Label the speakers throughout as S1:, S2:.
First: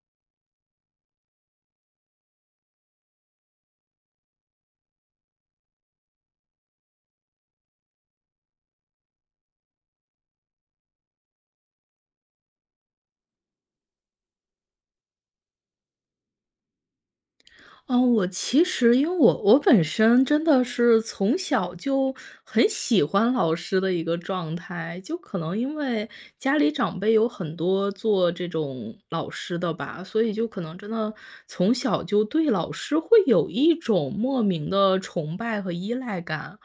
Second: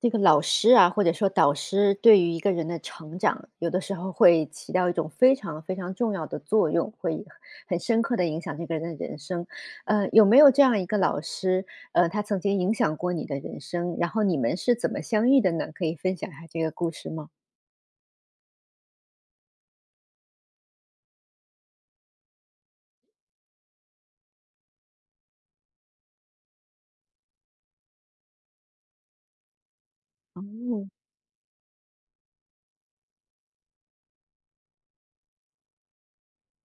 S1: 这个老师啊，或者说导师对于一个人的成长，有的时候会起到一种非常重要的作用，会很深刻的影响这个人的人生。有没有这样一个老师，他曾经影响过你的人生，然后你们是怎么相遇的呢？可以分享一下这个故事吗？
S2: 嗯，我其实因为我本身真的是从小就很喜欢老师的一个状态，就可能因为家里长辈有很多做这种老师的吧，所以就可能真
S1: 嗯，
S2: 的从小就对老师会有一种莫名的崇拜和依赖感。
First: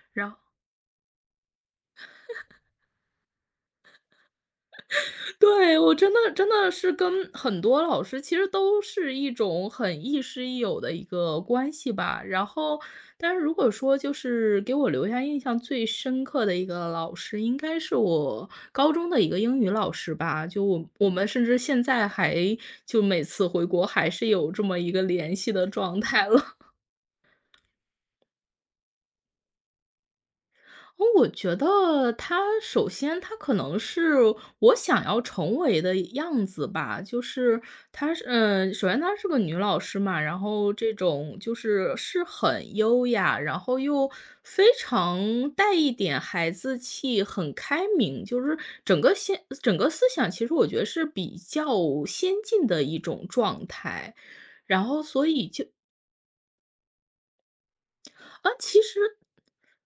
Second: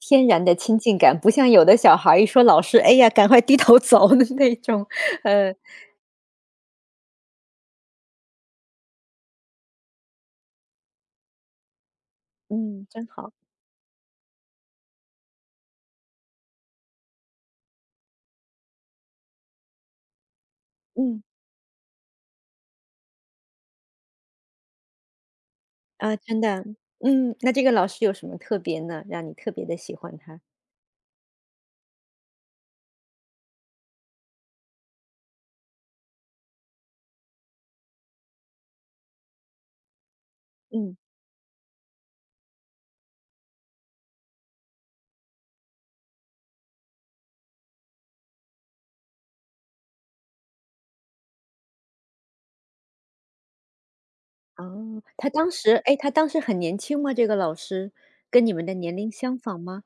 S1: 天
S2: 然后。
S1: 然的亲近感，不像有的小孩儿一说老师，哎呀，赶快低头走的 那种。呃，
S2: 对，我真的真的是跟很多老师其实都是一种很亦师亦友的一个关系吧。然后，
S1: 嗯，真好。
S2: 但是如果说就是给我留下印象最深刻的一个老师，应该是我高中的一个英语老师吧。就我我
S1: 嗯。
S2: 们甚至现在还就每次回国还是有这么一个联系的状
S1: 啊，
S2: 态
S1: 真
S2: 了。
S1: 的。嗯，那这个老师有什么特别呢，让你特别的喜欢他？
S2: 哦，我觉得她首先她可能是我想要成为的样子吧，就是她是嗯，首先她是个女老师嘛，然后这
S1: 嗯。
S2: 种就是很优雅，然后又非常带一点孩子气，很开明，就是整个思想其实我觉得是比较先进的一种状态，然后
S1: 哦，
S2: 所
S1: 他
S2: 以
S1: 当
S2: 就
S1: 时，哎，他当时很年轻吗？这个老师，跟
S2: 啊，
S1: 你们的
S2: 其
S1: 年龄
S2: 实。
S1: 相仿吗？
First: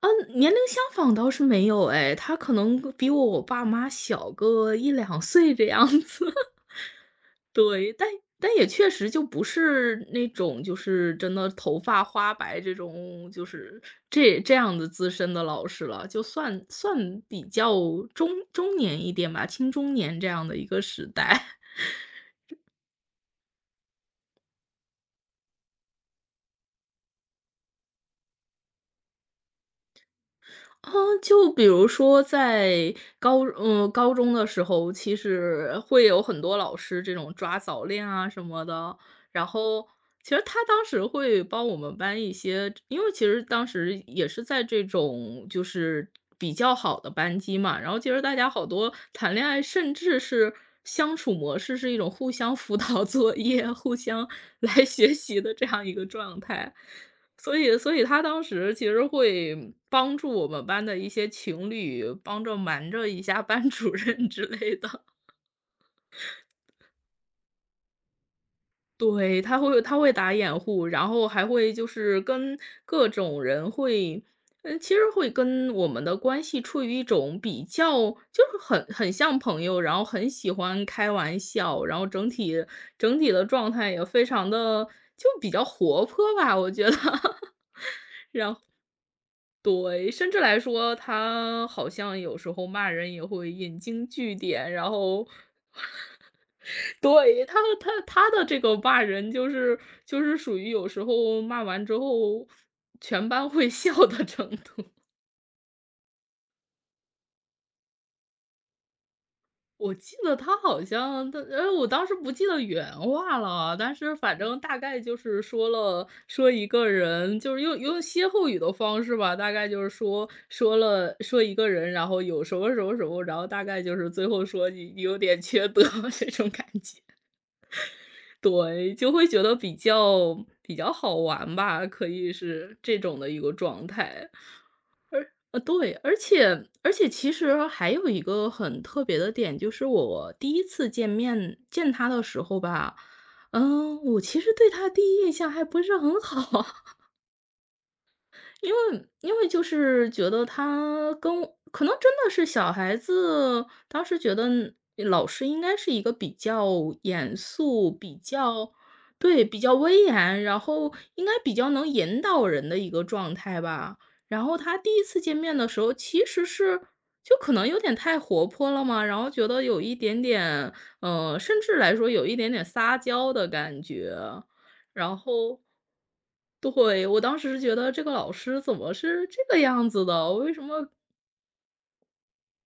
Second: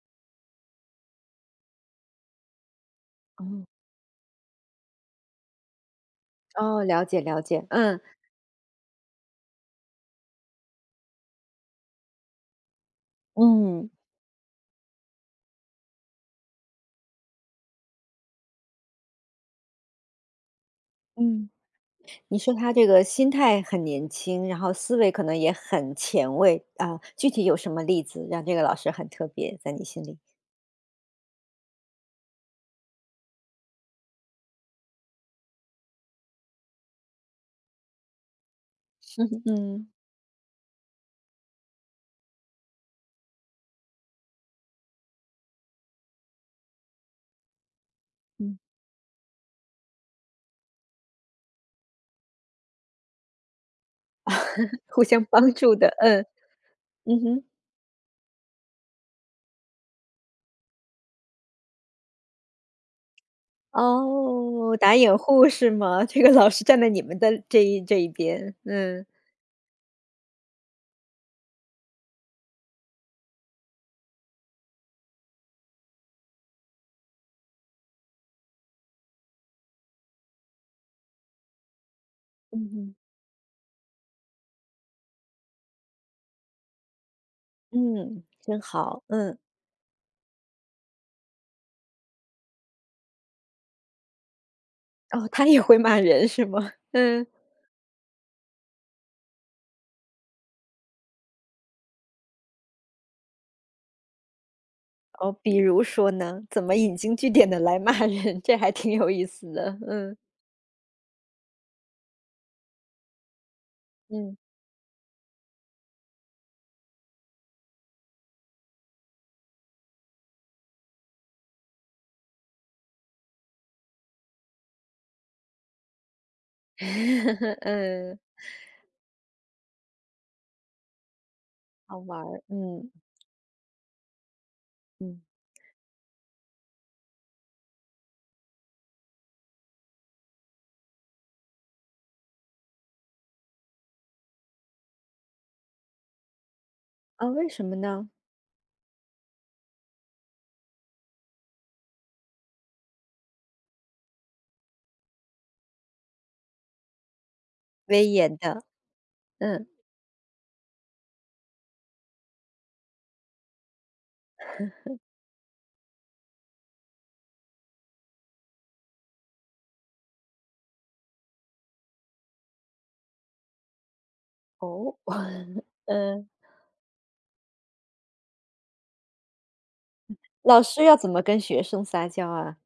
S2: 嗯，年龄相仿倒是没有哎，他可能比我
S1: 哦。
S2: 爸妈小个一两岁这样子。
S1: 哦，了解了解。
S2: 对，
S1: 嗯。
S2: 但也确实就不是那种就是真的头发花白这种，就是
S1: 嗯。
S2: 这样的资深的老师了，就算比较中年一点吧，青中年这样的一个时代。
S1: 嗯，你说他这个心态很年轻，然后思维可能也很前卫，啊，具体有什么例子让这个老师很特别在你心里？
S2: 啊，就比如说在高中的时候，其实会有很多老师这种抓早恋啊什么的。然后
S1: 嗯。
S2: 其实他当时会帮我们班一些因为其实当时也是在这种就是比较好的班级嘛，然后其实大家
S1: 嗯。
S2: 好多谈恋爱，甚至是相处模式是一种互相辅导作业、互相来
S1: 互
S2: 学
S1: 相
S2: 习的
S1: 帮
S2: 这
S1: 助
S2: 样
S1: 的。
S2: 一个
S1: 嗯。
S2: 状态。
S1: 嗯哼。
S2: 所以他当时其实会帮助我们班的一些情侣，帮着瞒着一下班主任之类
S1: 哦，
S2: 的。
S1: 打 掩护是吗？这个老师站在你们的这一边。嗯。
S2: 对，他会打掩护，然后还会就是跟各种人其实会跟我们的关系处于一种比较，就是很像朋友，然后很喜欢开玩笑，然后整
S1: 嗯
S2: 体
S1: 哼。
S2: 整体的状态也非常的就比较活泼吧，我觉得。
S1: 嗯，真好。嗯。
S2: 对，甚至来说，他好像有时候骂人也会引经据典，然后
S1: 哦，他也会骂人是吗？嗯。
S2: 对，他的这个骂人就是属于有时候骂完之后全班会笑的程度。
S1: 哦，比如说呢？怎么引经据典的来骂人，这还挺有意思的。
S2: 我记
S1: 嗯。
S2: 得他好像我当时不记得原话了啊，但是反
S1: 嗯
S2: 正大概就是说了说一个人，就是用歇后语的方式吧，大概就是说了说一个人，然后有什么什么什么，然后大概就是最后说你有点缺德 这种感觉，
S1: 嗯。
S2: 对，就会觉得比较好玩吧，
S1: 好
S2: 可
S1: 玩
S2: 以
S1: 儿。
S2: 是
S1: 嗯。
S2: 这种的一个状态。
S1: 嗯。
S2: 对，而且其实还有一个很特别的点，就是我第一次见他的时候吧，我其实对他第一印象还不是很好，
S1: 啊，为什么呢？
S2: 因为就是觉得他跟我可能真的是小孩子，当时觉得老师应该是一个比较严肃、
S1: 威严的。
S2: 对，比
S1: 嗯。
S2: 较威严，然后应该比较能引导人的一个状态吧。然后他第一次见面的时候，其实是就可能有点太活泼了嘛，然后觉得有一点点，甚至来说有一点点撒娇的感觉，
S1: 哦，
S2: 然 后
S1: 嗯，
S2: 对，我当时是觉得这个老师怎么是这个样子的？为什
S1: 老师
S2: 么？
S1: 要怎么跟学生撒娇啊？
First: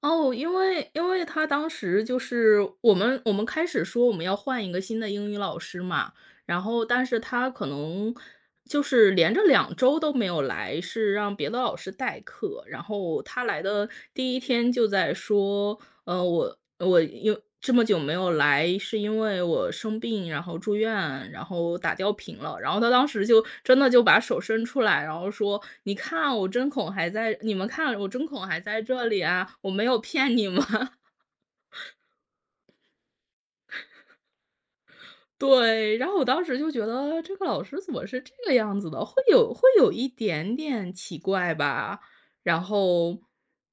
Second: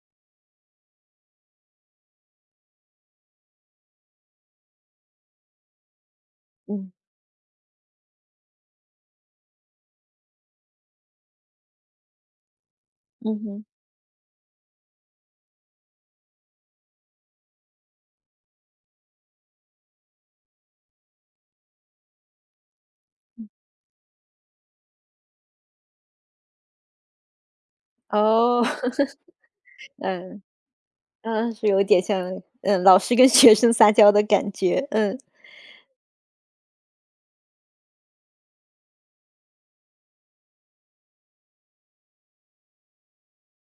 S2: 哦，因为他当时就是我们开始说我们要换一个新的英语老师嘛，然后
S1: 嗯。
S2: 但是他可能就是连着2周都没有来，是让别的老师代课。然后
S1: 嗯
S2: 他来
S1: 哼。
S2: 的第一天就在说，我因这么久没有来，是因为我生病，然后住院，然后打吊瓶了。然后他当时就真的就把手伸出来，然后说：“你看我针孔还在，你们看我针孔还
S1: 哦，
S2: 在这里啊，我没有 骗
S1: 嗯。
S2: 你们。”
S1: 嗯，是有点像，嗯，老师跟学生撒娇的感觉。嗯。
S2: 对，然后我当时就觉得这个老师怎么是这个样子的，会有一点点奇怪吧。然后，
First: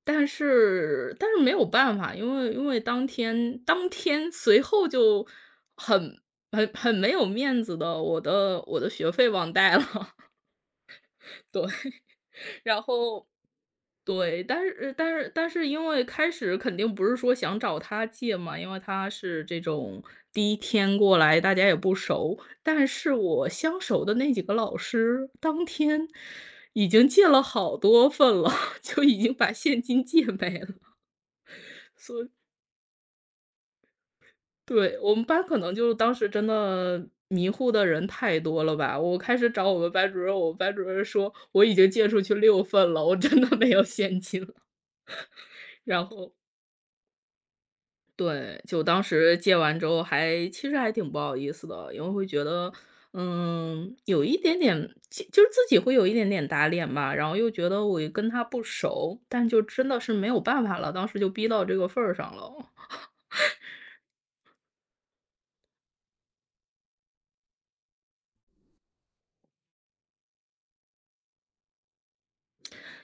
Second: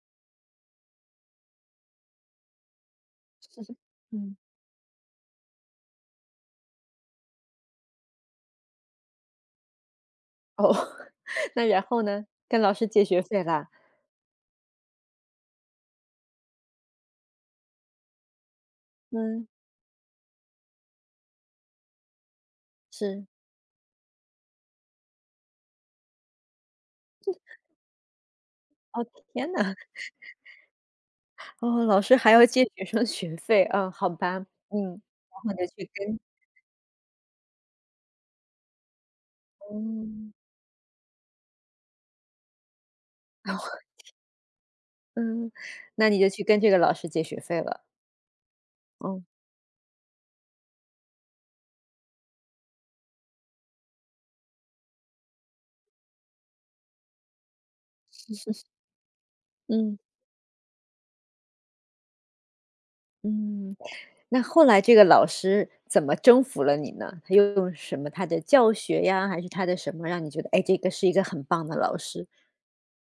S2: 但是没有办法，因为当天
S1: 嗯。
S2: 随后就很很没有面子的，我的学费忘带了，
S1: 哦，那
S2: 对。
S1: 然后呢？跟老
S2: 然
S1: 师借学
S2: 后
S1: 费啦？
S2: 对，但是因为开始肯定不是说想找他借嘛，因为他是
S1: 嗯。
S2: 这种第一天过来，大家也不熟。但是
S1: 是。
S2: 我相熟的那几个老师，当天已经借了好多份了，就
S1: 哦，
S2: 已经把
S1: 天呐。
S2: 现金借没了。
S1: 哦，老师还要借学生学费，啊，好吧。
S2: 对，
S1: 嗯，
S2: 我们班
S1: 然后你
S2: 可
S1: 就
S2: 能
S1: 去
S2: 就当
S1: 跟，
S2: 时真的迷糊的人太多了吧，我开始找我们班主
S1: 嗯，
S2: 任，我们班主任说：“我已经借出去6份了，我真的没有 现金了。”
S1: 嗯，
S2: 然
S1: 那你就
S2: 后
S1: 去跟这个老师借学费了。
S2: 对，就当
S1: 哦。
S2: 时戒完之后还其实还挺不好意思的，因为会觉得，嗯，有一点点，就是自己会有一点点打脸吧，然后又觉得我跟他不熟，但就真
S1: 嗯。
S2: 的是没有办法了，当时就逼到这个份儿上了。
S1: 嗯，那后来这个老师怎么征服了你呢？他又用什么他的教学呀，还是他的什么让你觉得，哎，这个是一个很棒的老师？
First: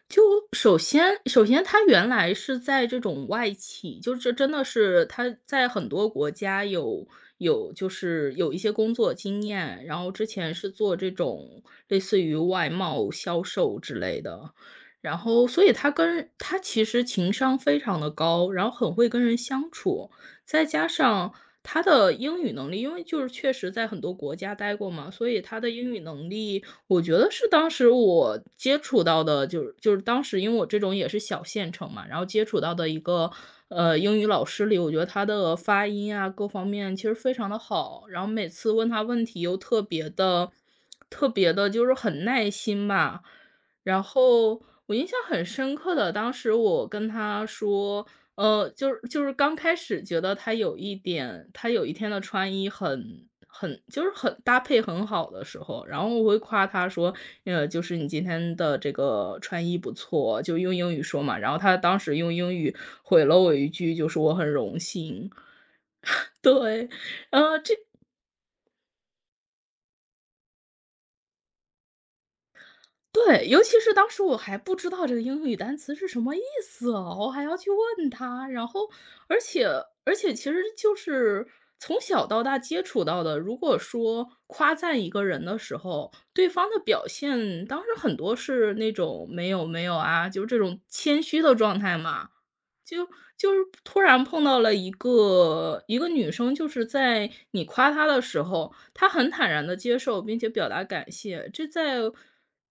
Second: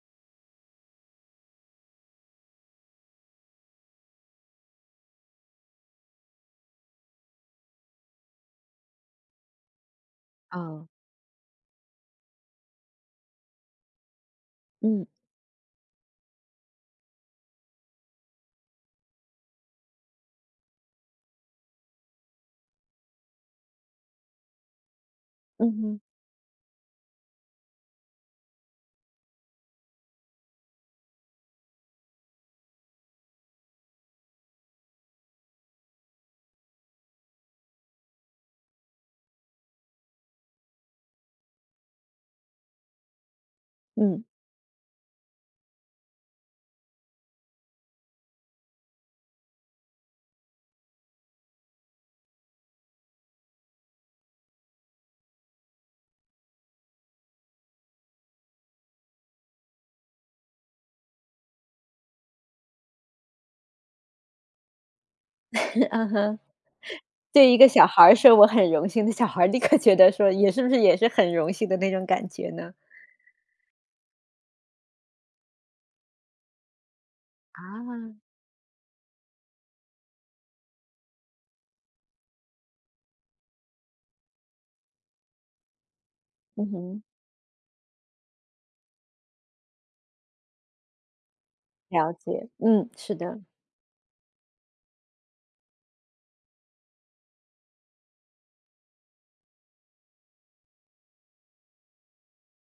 S2: 就首先他原来是在这种外企，就是真的是他在很多国家有有就是有一些工作经验，然后之前是
S1: 啊？
S2: 做这种类似于外贸销售之类的，
S1: 嗯。
S2: 然后所以他其实情商非常的高，然后很会跟人相处，再加上他的英语能力，因为就是确实在很多国家待过嘛，所以他
S1: 嗯
S2: 的英语
S1: 哼。
S2: 能力我觉得是当时我接触到的，就是当时因为我这种也是小县城嘛，然后接触到的一个，英语老师里，我觉得他的发音啊，各方面其实非常的好，然后每次问他问题又特别的，就是很耐心吧。然
S1: 嗯
S2: 后我印象很深刻的，当时我跟他说就是刚开始觉得他有一点，他有一天的穿衣很很就是很搭配很好的时候，然后我会夸他说，就是你今天的这个穿衣不错，就用英语说嘛。然后他当时用英语回了我一句，就是我很荣幸。
S1: 啊哈，
S2: 对，
S1: 对一
S2: 呃，
S1: 个
S2: 这
S1: 小孩儿说我很荣幸的小孩儿立刻觉得说也是不是也是很荣幸的那种感觉呢？
S2: 对，尤其是当时我还不知道这个英语单词是什么意思哦，我还要去问
S1: 啊。
S2: 他。然后，而且其实就是从小到大接触到的，如果说夸赞一个人的时候，对方
S1: 嗯
S2: 的
S1: 哼。
S2: 表现，当时很多是那种没有没有啊，就是这种谦虚的状态
S1: 了
S2: 嘛。
S1: 解。嗯，
S2: 就
S1: 是的。
S2: 就是突然碰到了一个女生，就是在你夸她的时候，她很坦然的接受，并且表达感谢。这在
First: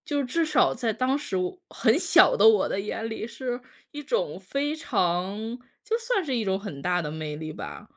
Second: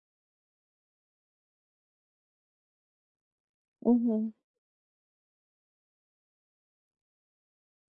S2: 至少在当时我很小的我的眼里，是
S1: 嗯
S2: 一
S1: 哼。
S2: 种非常就算是一种很大的魅力吧。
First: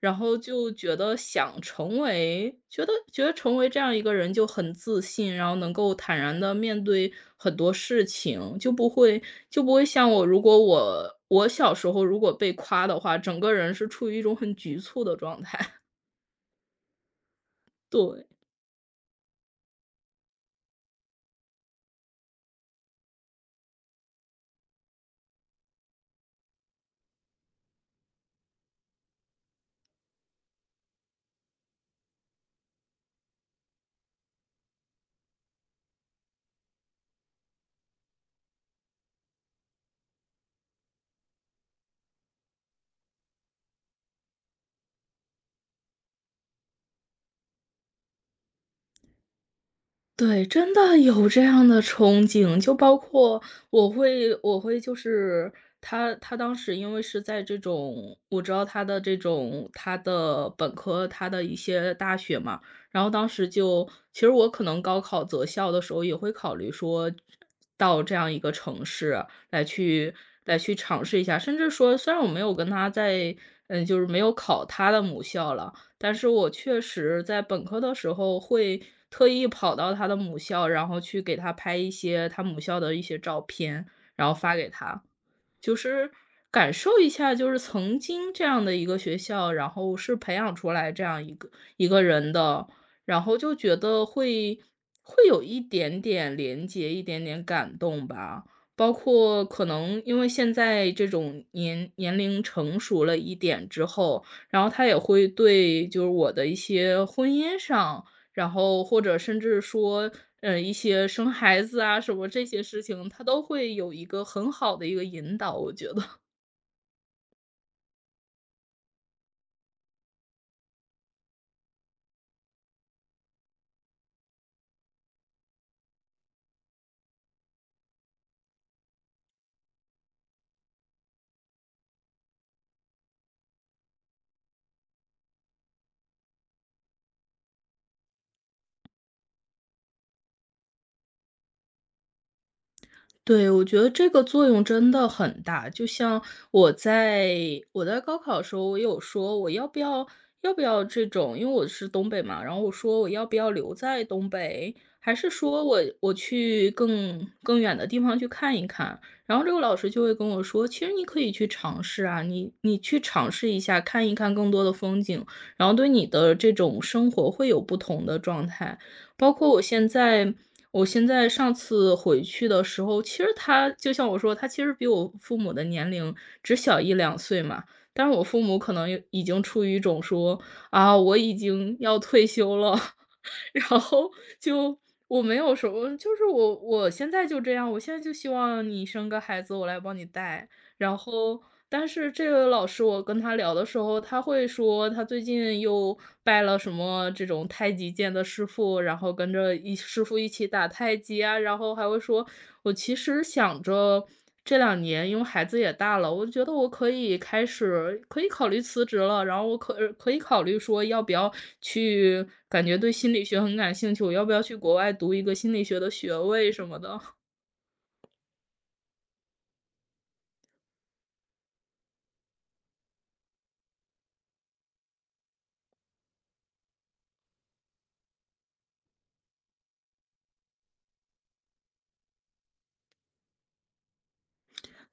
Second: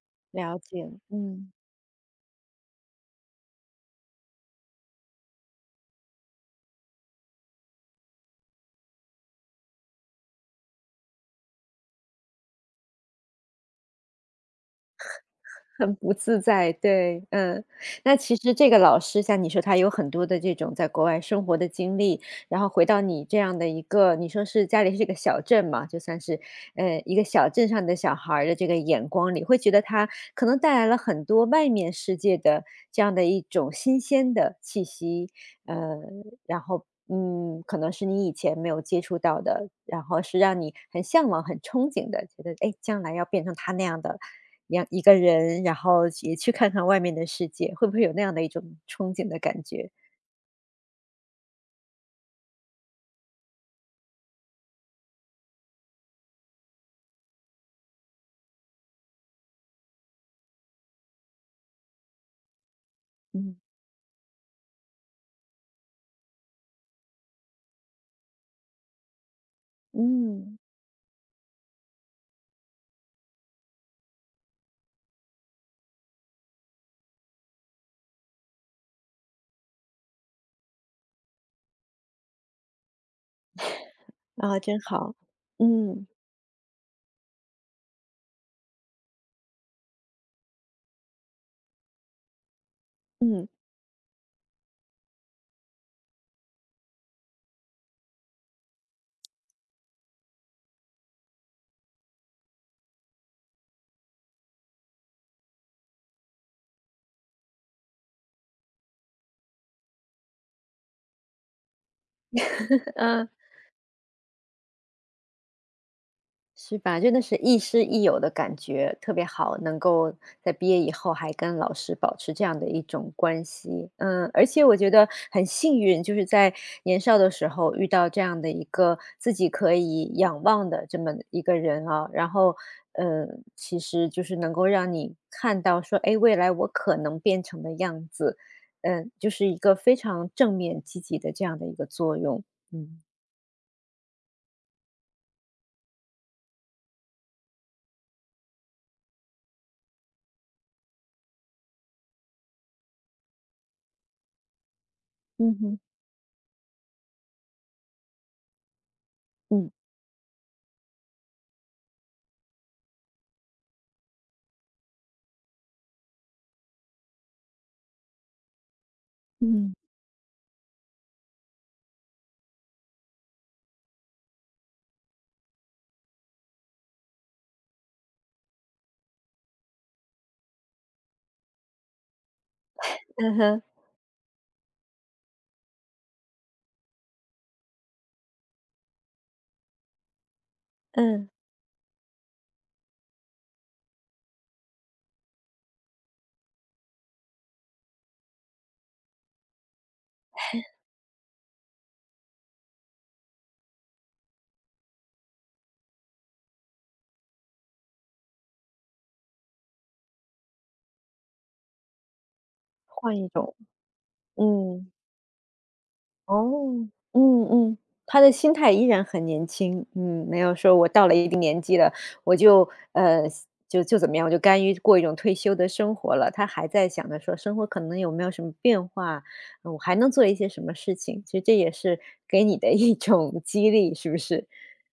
S2: 然后
S1: 了
S2: 就
S1: 解。
S2: 觉得
S1: 嗯。
S2: 想成为觉得成为这样一个人就很自信，然后能够坦然的面对很多事情，就不会像我如果我小时候如果被夸的话，整个人是处于一种很局促的状态，
S1: 很不自在，对。嗯。那
S2: 对。
S1: 其实这个老师像你说他有很多的这种在国外生活的经历，然后回到你这样的一个你说是家里是个小镇嘛，就算是，一个小镇上的小孩儿的这个眼光里，会觉得他可能带来了很多外面世界的这样的一种新鲜的气息，呃，然后，嗯，可能是你以前没有接触到的，然后是让你很向往、很憧憬的，觉得，哎，诶将来要变成他那样的两一个人，然后也去看看外面的世界，会不会有那样的一种憧憬的感觉？
S2: 对，真的有这样的憧憬，就包括我会就是他当时因为是在这种我知道他的本科，他的一些大学嘛，然后当时
S1: 嗯。
S2: 就其实我可能高考择校的时候也会考虑说到这样一个城市来
S1: 嗯。
S2: 去尝试一下，甚至说虽然我没有跟他就是没有考他的母校了。但是我确实在本科的时候会特意跑到他的母校，然后去给他拍一些他母校的一些照片，然后发
S1: 啊，
S2: 给
S1: 真
S2: 他。
S1: 好。
S2: 就
S1: 嗯。
S2: 是感受一下，就是曾经这样的一个学校，然后是培养出来这样一个一个人的，然后
S1: 嗯
S2: 就觉得会有一点点连接，一点点感动吧。包括可能因为现在这种年龄成熟了一点之后，然后他也会对就是我的一些婚姻上，然后或者甚至说，一些生孩子啊什么这些事 情，他
S1: 嗯。
S2: 都会有一个很好的一个引导，我觉得。
S1: 是吧？真的是亦师亦友的感觉，特别好，能够在毕业以后还跟老师保持这样的一种关系。嗯，而且我觉得很幸运，就是在年少的时候遇到这样的一个自己可以仰望的这么一个人啊，然后，嗯，其实就是能够让你看到说，哎，未来我可能变成的样子。嗯，就是一个非常正面积极的这样的一个作用。嗯。
S2: 对，我觉得这个作用真的很大。就像我在我在高考的时候，我有说我要不要要不要这种，因为我是东北嘛，然后我说我要不要留在东北，还是
S1: 嗯
S2: 说
S1: 哼。
S2: 我去更远的地方去看一看。然后这个
S1: 嗯。
S2: 老师就会跟我说，其实你可以去尝试啊，你去尝试一下，看一看更多的风景，然后对你的这种生活会有不同的状态。包括
S1: 嗯。
S2: 我现在上次回去的时候，其实他就像我说，他其实比我父母的年龄只小一两岁嘛，但是我父母可能有已经处于一种说：“啊，我已经要退休了。
S1: 嗯 哼。
S2: 然后就我没有什么就是我现在就这样，我现在就希望你生个孩子，我来帮你带。然
S1: 嗯。
S2: 后，但是这个老师我跟他聊的时候，他会说他最近又拜了什么这种太极剑的师傅，然后跟着一师傅一起打太极啊，然后还会说，我其实想着这两年，因为孩子也大了，我觉得我可以开始可以考虑辞职了，然后我可以考虑说要不要去，感觉对心
S1: 换
S2: 理
S1: 一
S2: 学很
S1: 种。
S2: 感兴趣，我要不要去国
S1: 嗯。
S2: 外读一个心理学的学位什
S1: 哦。
S2: 么的。
S1: 嗯，嗯，他的心态依然很年轻，嗯，没有说我到了一定年纪了，我就，就怎么样，我就甘于过一种退休的生活了。他还在想着说生活可能有没有什么变化，我还能做一些什么事情。其实这也是给你的一种激励，是不是？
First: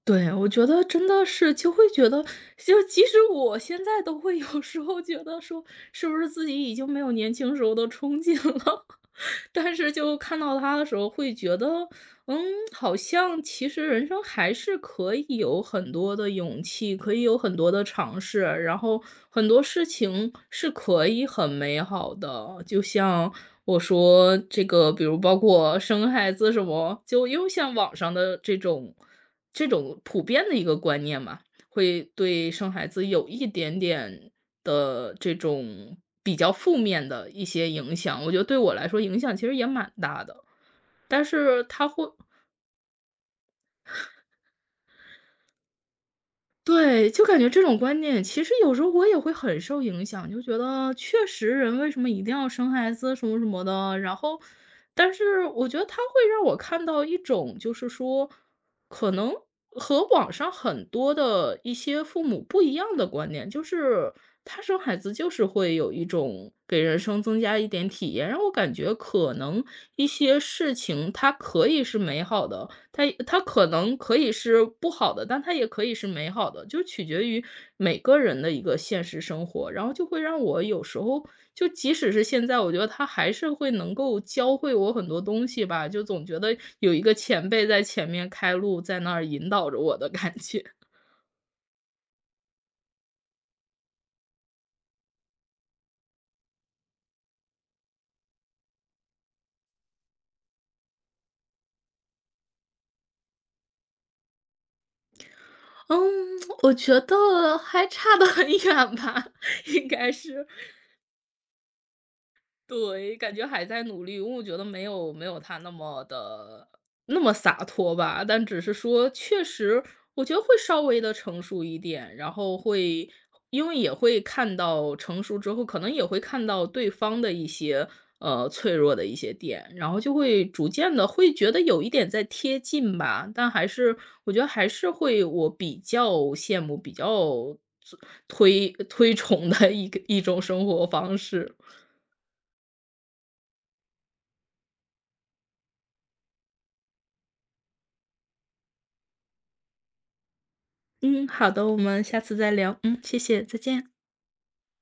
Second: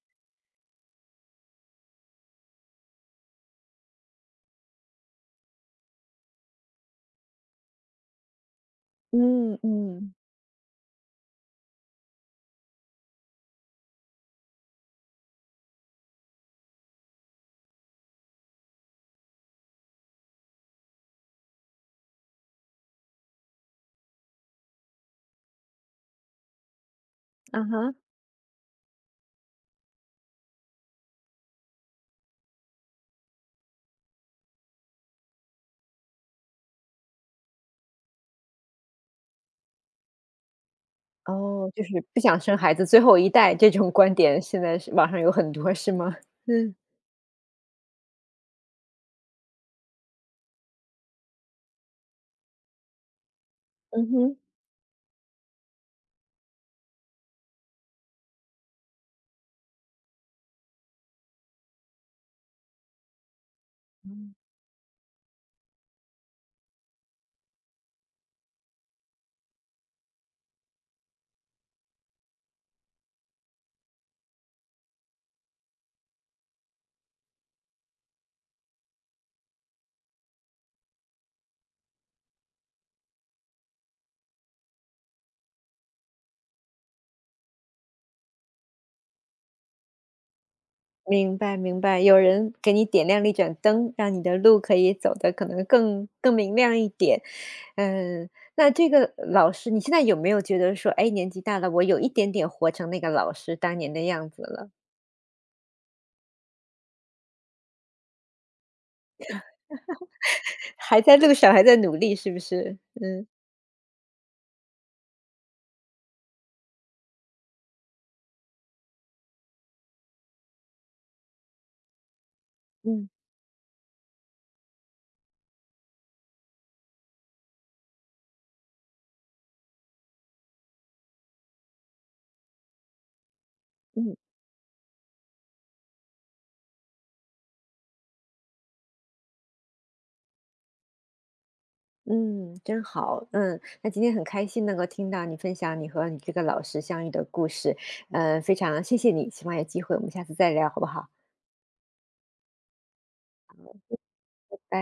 S2: 对，我觉得真的是就会觉得，就其实我现在都会有时候觉得说，是不是自己已经没有年轻时候的冲劲了？
S1: 嗯
S2: 但是
S1: 嗯。
S2: 就看到他的时候会觉得，嗯，好像其实人生还是可以有很多的勇气，可以有很多的尝试，然后很多事情是可以很美好的。就像我说这个，比如包括生孩子什么，就又
S1: 啊
S2: 像网
S1: 哈。
S2: 上的这种普遍的一个观念嘛，会对生孩子有一点点的这种比较负面的一些影响，我觉得对我来说影响其实也蛮大的。但是
S1: 哦，就
S2: 它
S1: 是
S2: 会
S1: 不想生孩子最后一代这种观点，现在是网上有很多，是吗？嗯。
S2: 对，就感觉这种观念，其实有时候我也会很受影响，就觉得确实人为什么一定要生孩子什么什么的，
S1: 嗯
S2: 然
S1: 哼。
S2: 后，但是我觉得他会让我看到一种，就是说，可能和网上很多的一些父母不一样的观念，就是他生孩子就是会有一种给人生增加一点体验，让我感觉可能一些事情它可以是美好的，它可能可以是不好的，但它也可以是美好的，就取决于每个人的一个现实生活。然后就会让我有时候就即使是现在，我觉得它还是会能够教会我很多东西吧，就总觉得有一个前辈在前面开路，在那儿引导着我的感觉。
S1: 明白明白，有人给你点亮了一盏灯，让你的路可以走得可能更明亮一点。嗯，那这个老师，你现在有没有觉得说，哎，年纪大了，我有一点点活成那个老师当年的样子了。
S2: 嗯，我觉得还差得很远吧，应该是。
S1: 还在路上，还在努力，是不是？
S2: 对，
S1: 嗯。
S2: 感觉还在努力，因为我觉得没有他那么的那么洒脱吧，但只是说确实，我觉得会稍微的成熟一点，然后会
S1: 嗯。
S2: 因为也会看到成熟之后，可能也会看到对方的一些，脆弱的一些点，然后就会逐渐的会觉得有一点在贴近吧，但还是
S1: 嗯。
S2: 我觉得还是会我比较羡慕、比较推崇的一个一种生活方式。
S1: 嗯，真好。嗯，那今天很开心能够听到你分享你和你这个老师相遇的故事，非常谢谢你，希望有机会我们下次再聊，好不好？
S2: 嗯，好的，我们下次再聊。嗯，谢谢，再见。
S1: 拜。